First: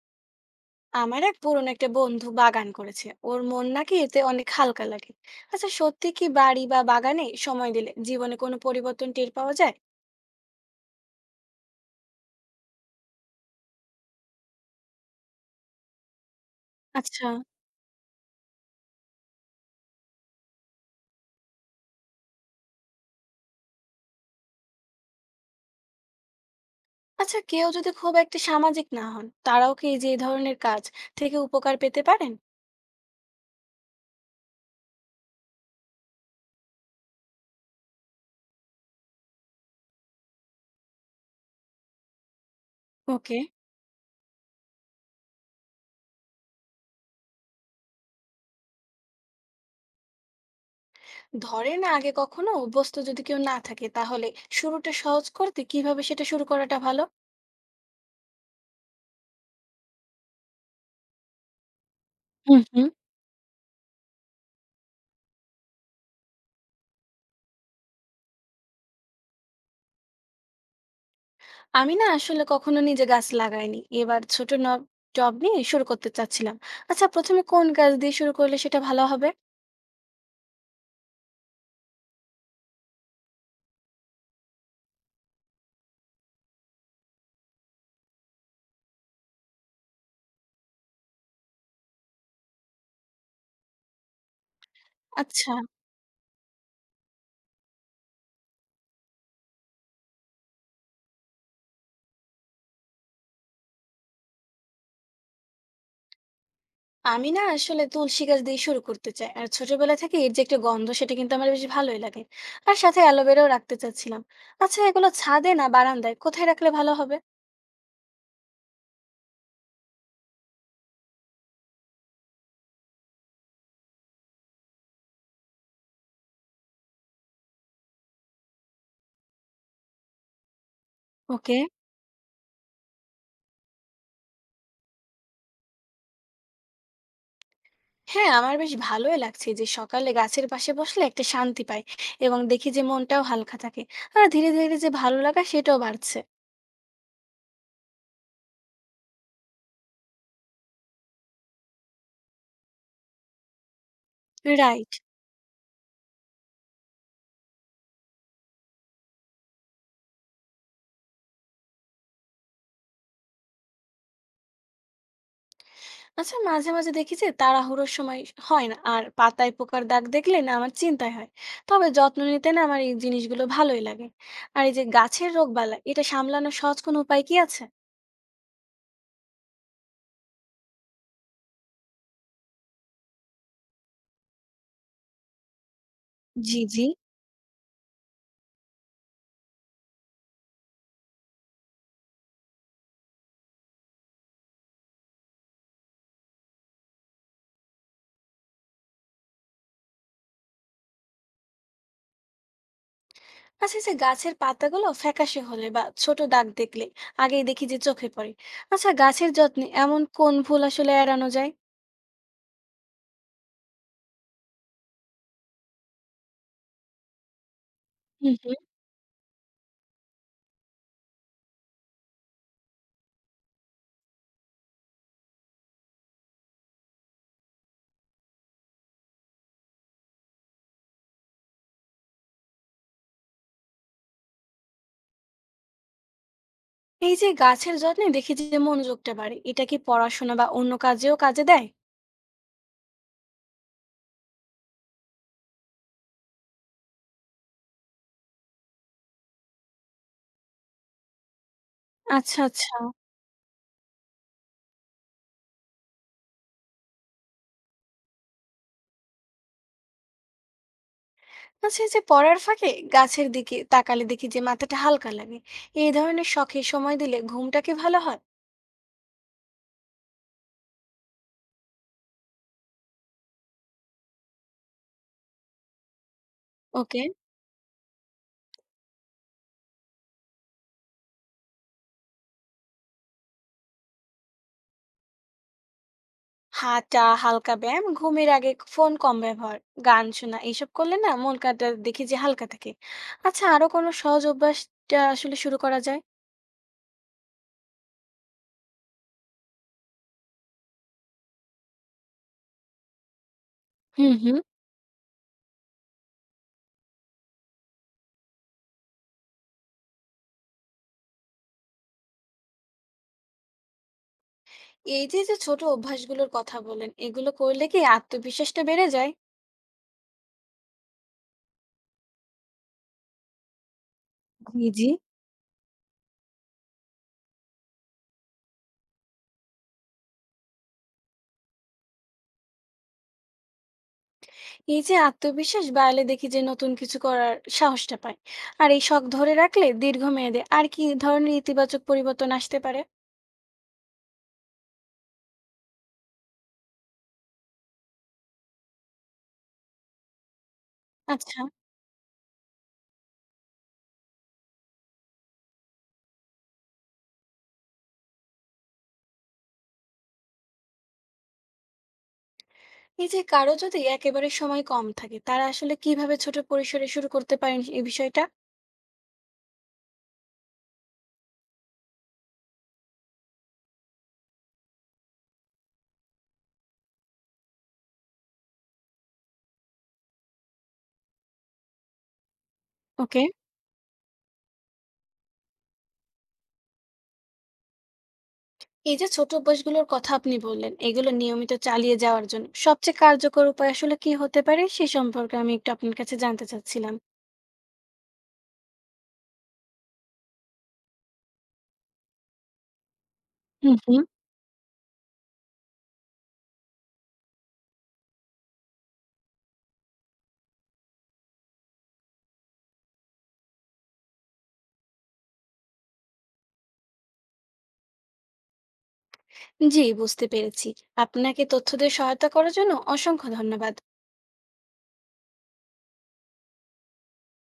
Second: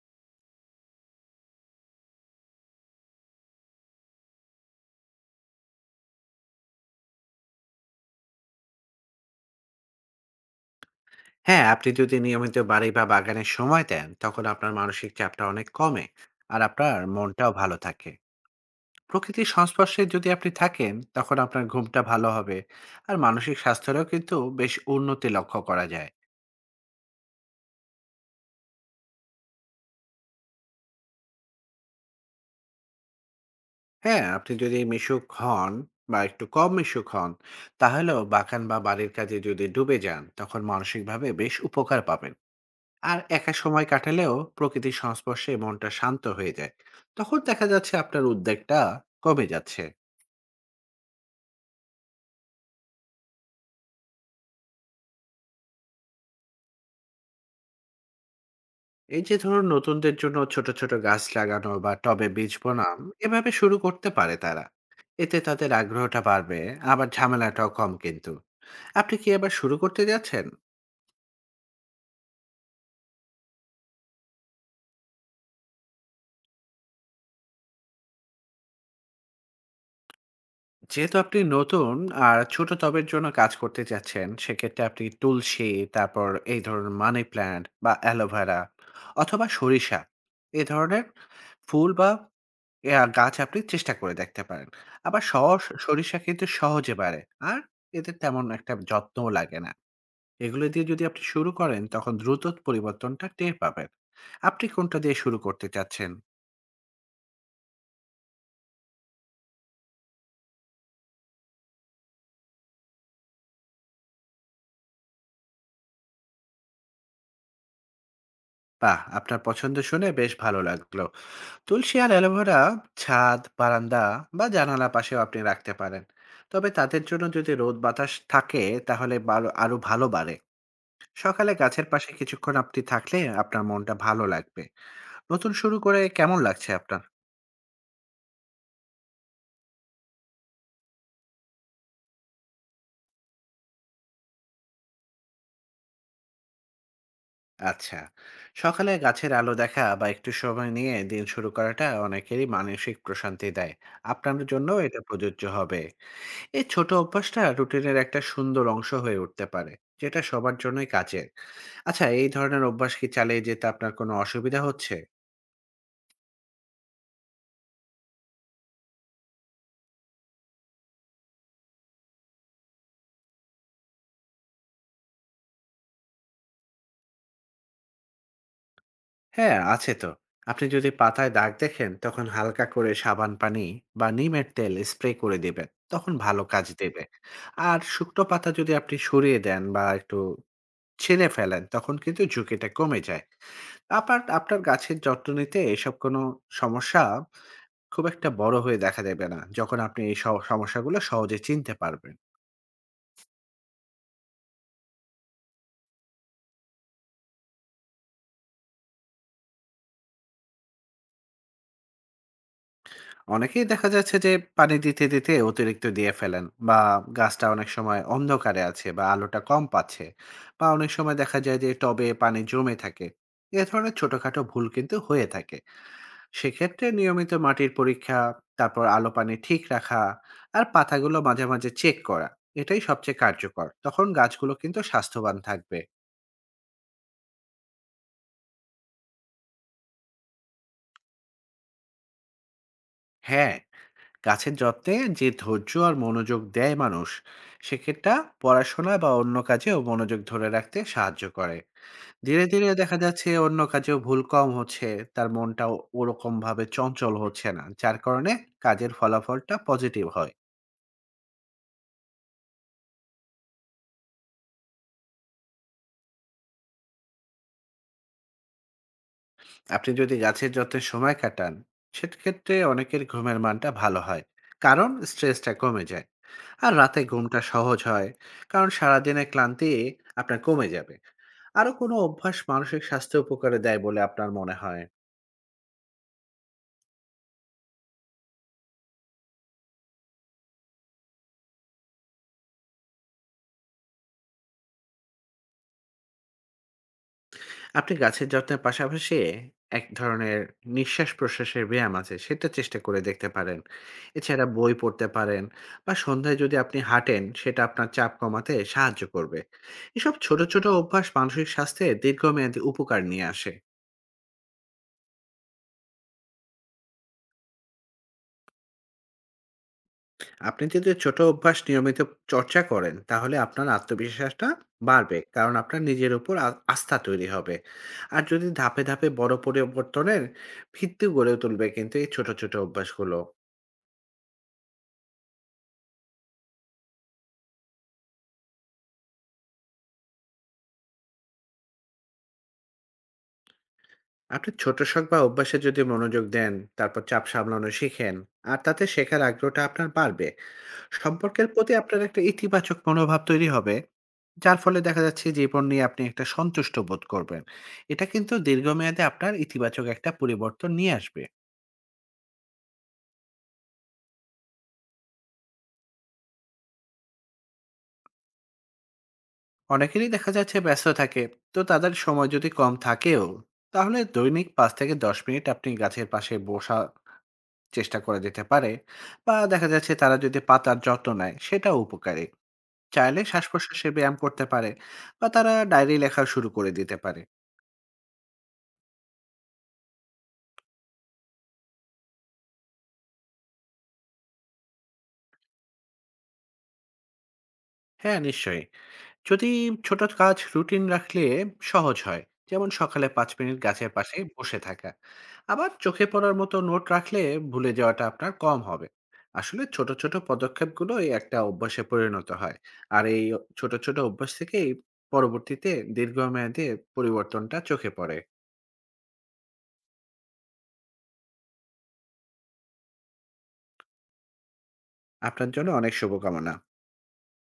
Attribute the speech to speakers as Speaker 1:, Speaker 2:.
Speaker 1: আমার এক পুরনো একটা বন্ধু বাগান করেছে, ওর মন নাকি এতে অনেক হালকা লাগে। আচ্ছা, সত্যি কি বাড়ি বা বাগানে সময় দিলে জীবনে কোনো পরিবর্তন টের পাওয়া যায়?
Speaker 2: হ্যাঁ, আপনি যদি নিয়মিত বাড়ি বা বাগানে সময় দেন, তখন আপনার মানসিক চাপটা অনেক কমে আর আপনার
Speaker 1: আচ্ছা।
Speaker 2: মনটাও ভালো থাকে। প্রকৃতির সংস্পর্শে যদি আপনি থাকেন, তখন আপনার ঘুমটা ভালো হবে আর মানসিক স্বাস্থ্যেরও কিন্তু বেশ উন্নতি লক্ষ্য করা যায়।
Speaker 1: আচ্ছা, কেউ যদি খুব একটা সামাজিক না হন, তারাও কি যে ধরনের কাজ থেকে উপকার পেতে পারেন?
Speaker 2: হ্যাঁ, আপনি যদি মিশুক হন বা একটু কম মিশুক হন, তাহলেও বাগান বা বাড়ির কাজে যদি ডুবে যান, তখন মানসিকভাবে বেশ উপকার পাবেন। আর
Speaker 1: ওকে।
Speaker 2: একা সময় কাটালেও প্রকৃতির সংস্পর্শে মনটা শান্ত হয়ে যায়। তখন দেখা যাচ্ছে আপনার উদ্বেগটা কমে যাচ্ছে।
Speaker 1: ধরেন আগে কখনো অভ্যস্ত যদি কেউ না থাকে, তাহলে শুরুটা সহজ করতে কিভাবে সেটা শুরু করাটা ভালো?
Speaker 2: এই যে ধরুন নতুনদের জন্য ছোট ছোট গাছ লাগানো বা টবে বীজ
Speaker 1: হুম হুম।
Speaker 2: বোনাম এভাবে শুরু করতে পারে তারা। এতে তাদের আগ্রহটা বাড়বে, আবার ঝামেলাটাও কম কিন্তু। আপনি কি এবার শুরু করতে যাচ্ছেন?
Speaker 1: আমি না আসলে কখনো নিজে গাছ লাগাইনি। এবার ছোট নব টব নিয়ে শুরু করতে চাচ্ছিলাম। আচ্ছা, প্রথম এ কোন গাছ দিয়ে শুরু করলে সেটা ভালো হবে?
Speaker 2: যেহেতু আপনি নতুন আর ছোট টবের জন্য কাজ করতে যাচ্ছেন, সেক্ষেত্রে আপনি তুলসী, তারপর এই ধরুন মানি প্ল্যান্ট বা অ্যালোভেরা অথবা সরিষা, এ ধরনের ফুল বা এ আ গাছ আপনি চেষ্টা করে দেখতে পারেন। আবার
Speaker 1: আচ্ছা,
Speaker 2: সরিষা কিন্তু সহজে বাড়ে। আর এতে তেমন একটা যত্নও লাগে না। এগুলো দিয়ে যদি আপনি শুরু করেন, তখন দ্রুত পরিবর্তনটা টের পাবেন। আপনি কোনটা দিয়ে শুরু করতে চাচ্ছেন?
Speaker 1: আমি না আসলে তুলসী গাছ দিয়ে শুরু করতে চাই। আর ছোটবেলা থেকে এর যে একটা গন্ধ, সেটা কিন্তু আমার বেশ ভালোই লাগে। আর সাথে অ্যালোভেরাও রাখতে চাচ্ছিলাম। আচ্ছা, এগুলো ছাদে না বারান্দায় কোথায় রাখলে ভালো হবে?
Speaker 2: বাহ! আপনার পছন্দ শুনে বেশ ভালো লাগলো। তুলসী আর অ্যালোভেরা ছাদ, বারান্দা বা জানালা পাশেও আপনি রাখতে পারেন। তবে তাদের জন্য যদি রোদ বাতাস থাকে, তাহলে আরো ভালো বাড়ে। সকালে
Speaker 1: ওকে।
Speaker 2: গাছের পাশে কিছুক্ষণ আপনি থাকলে আপনার মনটা ভালো লাগবে। নতুন শুরু করে কেমন লাগছে আপনার?
Speaker 1: হ্যাঁ, আমার বেশ ভালোই লাগছে যে সকালে গাছের পাশে বসলে একটা শান্তি পাই এবং দেখি যে মনটাও হালকা থাকে। আর ধীরে, ধীরে যে ভালো লাগা, সেটাও বাড়ছে।
Speaker 2: আচ্ছা, সকালে গাছের আলো দেখা বা একটু সময় নিয়ে দিন শুরু করাটা অনেকেরই মানসিক প্রশান্তি দেয়। আপনার জন্য
Speaker 1: রাইট।
Speaker 2: এটা প্রযোজ্য হবে। এই ছোট অভ্যাসটা রুটিনের একটা সুন্দর অংশ হয়ে উঠতে পারে, যেটা সবার জন্যই কাজের। আচ্ছা, এই ধরনের অভ্যাস কি চালিয়ে যেতে আপনার কোনো অসুবিধা হচ্ছে?
Speaker 1: আচ্ছা, মাঝে, মাঝে দেখি যে তাড়াহুড়োর সময় হয় না। আর পাতায় পোকার দাগ দেখলে না আমার চিন্তায় হয়। তবে যত্ন নিতে না আমার এই জিনিসগুলো ভালোই লাগে। আর এই যে গাছের রোগবালাই, এটা সামলানোর সহজ কোনো উপায় কি আছে?
Speaker 2: হ্যাঁ, আছে তো। আপনি যদি পাতায় দাগ দেখেন, তখন হালকা করে সাবান পানি বা নিমের তেল স্প্রে করে দিবেন। তখন ভালো
Speaker 1: জি,
Speaker 2: কাজ
Speaker 1: জি।
Speaker 2: দেবে। আর শুকনো পাতা যদি আপনি সরিয়ে দেন বা একটু ছিঁড়ে ফেলেন, তখন কিন্তু ঝুঁকিটা কমে যায়। আবার আপনার গাছের যত্ন নিতে এসব কোনো সমস্যা খুব একটা বড় হয়ে দেখা দেবে না, যখন আপনি এই সমস্যাগুলো সহজে চিনতে পারবেন।
Speaker 1: আচ্ছা, এই যে গাছের পাতাগুলো ফ্যাকাশে হলে বা ছোট দাগ দেখলে আগেই দেখি যে চোখে পড়ে। আচ্ছা, গাছের যত্নে এমন কোন ভুল আসলে এড়ানো যায়?
Speaker 2: অনেকেই দেখা যাচ্ছে যে পানি দিতে দিতে অতিরিক্ত দিয়ে ফেলেন, বা গাছটা অনেক সময়
Speaker 1: হুম, হুম।
Speaker 2: অন্ধকারে আছে বা আলোটা কম পাচ্ছে, বা অনেক সময় দেখা যায় যে টবে পানি জমে থাকে। এ ধরনের ছোটখাটো ভুল কিন্তু হয়ে থাকে। সেক্ষেত্রে নিয়মিত মাটির পরীক্ষা, তারপর আলো পানি ঠিক রাখা, আর পাতাগুলো মাঝে মাঝে চেক করা, এটাই সবচেয়ে কার্যকর। তখন গাছগুলো কিন্তু স্বাস্থ্যবান থাকবে।
Speaker 1: এই যে গাছের যত্নে দেখি যে মনোযোগটা বাড়ে। এটা কি পড়াশোনা বা অন্য কাজেও কাজে দেয়?
Speaker 2: হ্যাঁ, গাছের যত্নে যে ধৈর্য আর মনোযোগ দেয় মানুষ, সেক্ষেত্রে পড়াশোনা বা অন্য কাজেও মনোযোগ ধরে রাখতে সাহায্য করে।
Speaker 1: আচ্ছা,
Speaker 2: ধীরে ধীরে
Speaker 1: আচ্ছা।
Speaker 2: দেখা যাচ্ছে অন্য কাজেও ভুল কম হচ্ছে, তার মনটাও ওরকম ভাবে চঞ্চল হচ্ছে না, যার কারণে কাজের ফলাফলটা পজিটিভ হয়।
Speaker 1: আচ্ছা, এই যে পড়ার ফাঁকে গাছের দিকে তাকালে দেখি যে মাথাটা হালকা লাগে, এই ধরনের শখে সময় দিলে ঘুমটা কি ভালো হয়?
Speaker 2: আপনি যদি গাছের যত্নে সময় কাটান, সেক্ষেত্রে অনেকের ঘুমের মানটা ভালো হয়, কারণ স্ট্রেসটা কমে যায় আর
Speaker 1: ওকে।
Speaker 2: রাতে ঘুমটা সহজ হয়। কারণ সারাদিনে ক্লান্তি আপনার কমে যাবে। আরো কোনো অভ্যাস মানসিক স্বাস্থ্য উপকারে দেয় বলে আপনার মনে হয়?
Speaker 1: হাঁটা, হালকা ব্যায়াম, ঘুমের আগে ফোন কম ব্যবহার, গান শোনা, এইসব করলে না মন কাটা দেখি যে হালকা থাকে। আচ্ছা, আরো কোনো সহজ অভ্যাসটা আসলে শুরু করা যায়?
Speaker 2: আপনি গাছের যত্নের পাশাপাশি এক ধরনের নিঃশ্বাস-প্রশ্বাসের ব্যায়াম আছে, সেটা চেষ্টা করে দেখতে পারেন।
Speaker 1: হুম হুম।
Speaker 2: এছাড়া বই পড়তে পারেন বা সন্ধ্যায় যদি আপনি হাঁটেন, সেটা আপনার চাপ কমাতে সাহায্য করবে। এসব ছোট, ছোট অভ্যাস মানসিক স্বাস্থ্যে দীর্ঘমেয়াদী উপকার নিয়ে আসে।
Speaker 1: এই যে যে ছোট অভ্যাসগুলোর কথা বলেন, এগুলো করলে কি আত্মবিশ্বাসটা বেড়ে যায়?
Speaker 2: আপনি যদি ছোট অভ্যাস নিয়মিত চর্চা করেন, তাহলে আপনার আত্মবিশ্বাসটা
Speaker 1: জি জি।
Speaker 2: বাড়বে, কারণ আপনার নিজের উপর আস্থা তৈরি হবে। আর যদি ধাপে, ধাপে বড় পরিবর্তনের ভিত্তি গড়ে তুলবে কিন্তু এই ছোট, ছোট অভ্যাসগুলো।
Speaker 1: এই যে আত্মবিশ্বাস বাড়লে দেখি যে নতুন কিছু করার সাহসটা পায়, আর এই শখ ধরে রাখলে দীর্ঘমেয়াদে আর কি ধরনের ইতিবাচক পরিবর্তন আসতে পারে?
Speaker 2: আপনি ছোট শখ বা অভ্যাসে যদি মনোযোগ দেন, তারপর চাপ সামলানো শিখেন, আর তাতে শেখার আগ্রহটা আপনার বাড়বে।
Speaker 1: আচ্ছা,
Speaker 2: সম্পর্কের প্রতি আপনার একটা ইতিবাচক মনোভাব তৈরি হবে, যার ফলে দেখা যাচ্ছে জীবন নিয়ে আপনি একটা সন্তুষ্ট বোধ করবেন। এটা কিন্তু দীর্ঘমেয়াদে আপনার ইতিবাচক একটা পরিবর্তন নিয়ে আসবে।
Speaker 1: এই যে কারো যদি একেবারে সময় কম থাকে, তারা আসলে কিভাবে ছোট পরিসরে শুরু করতে পারেন এই বিষয়টা?
Speaker 2: অনেকেরই দেখা যাচ্ছে ব্যস্ত থাকে, তো তাদের সময় যদি কম থাকেও, তাহলে দৈনিক ৫ থেকে ১০ মিনিট আপনি গাছের পাশে বসা চেষ্টা করে যেতে পারে, বা দেখা যাচ্ছে তারা যদি পাতার যত্ন নেয় সেটাও উপকারী। চাইলে
Speaker 1: ওকে।
Speaker 2: শ্বাস-প্রশ্বাসে ব্যায়াম করতে পারে, বা তারা ডায়েরি লেখা শুরু করে দিতে পারে।
Speaker 1: এই যে ছোট অভ্যাসগুলোর কথা আপনি বললেন, এগুলো নিয়মিত চালিয়ে যাওয়ার জন্য সবচেয়ে কার্যকর উপায় আসলে কি হতে পারে, সে সম্পর্কে আমি একটু আপনার কাছে জানতে চাচ্ছিলাম।
Speaker 2: হ্যাঁ, নিশ্চয়ই। যদি ছোট কাজ রুটিন রাখলে সহজ হয়। যেমন সকালে ৫ মিনিট
Speaker 1: হুম
Speaker 2: গাছের
Speaker 1: হুম।
Speaker 2: পাশে বসে থাকা। আবার চোখে পড়ার মতো নোট রাখলে ভুলে যাওয়াটা আপনার কম হবে। আসলে ছোট, ছোট পদক্ষেপগুলোই একটা অভ্যাসে পরিণত হয়। আর এই ছোট, ছোট অভ্যাস থেকেই পরবর্তীতে দীর্ঘমেয়াদে পরিবর্তনটা চোখে পড়ে।
Speaker 1: জি, বুঝতে পেরেছি। আপনাকে তথ্য দিয়ে সহায়তা করার জন্য অসংখ্য ধন্যবাদ।
Speaker 2: আপনার জন্য অনেক শুভকামনা।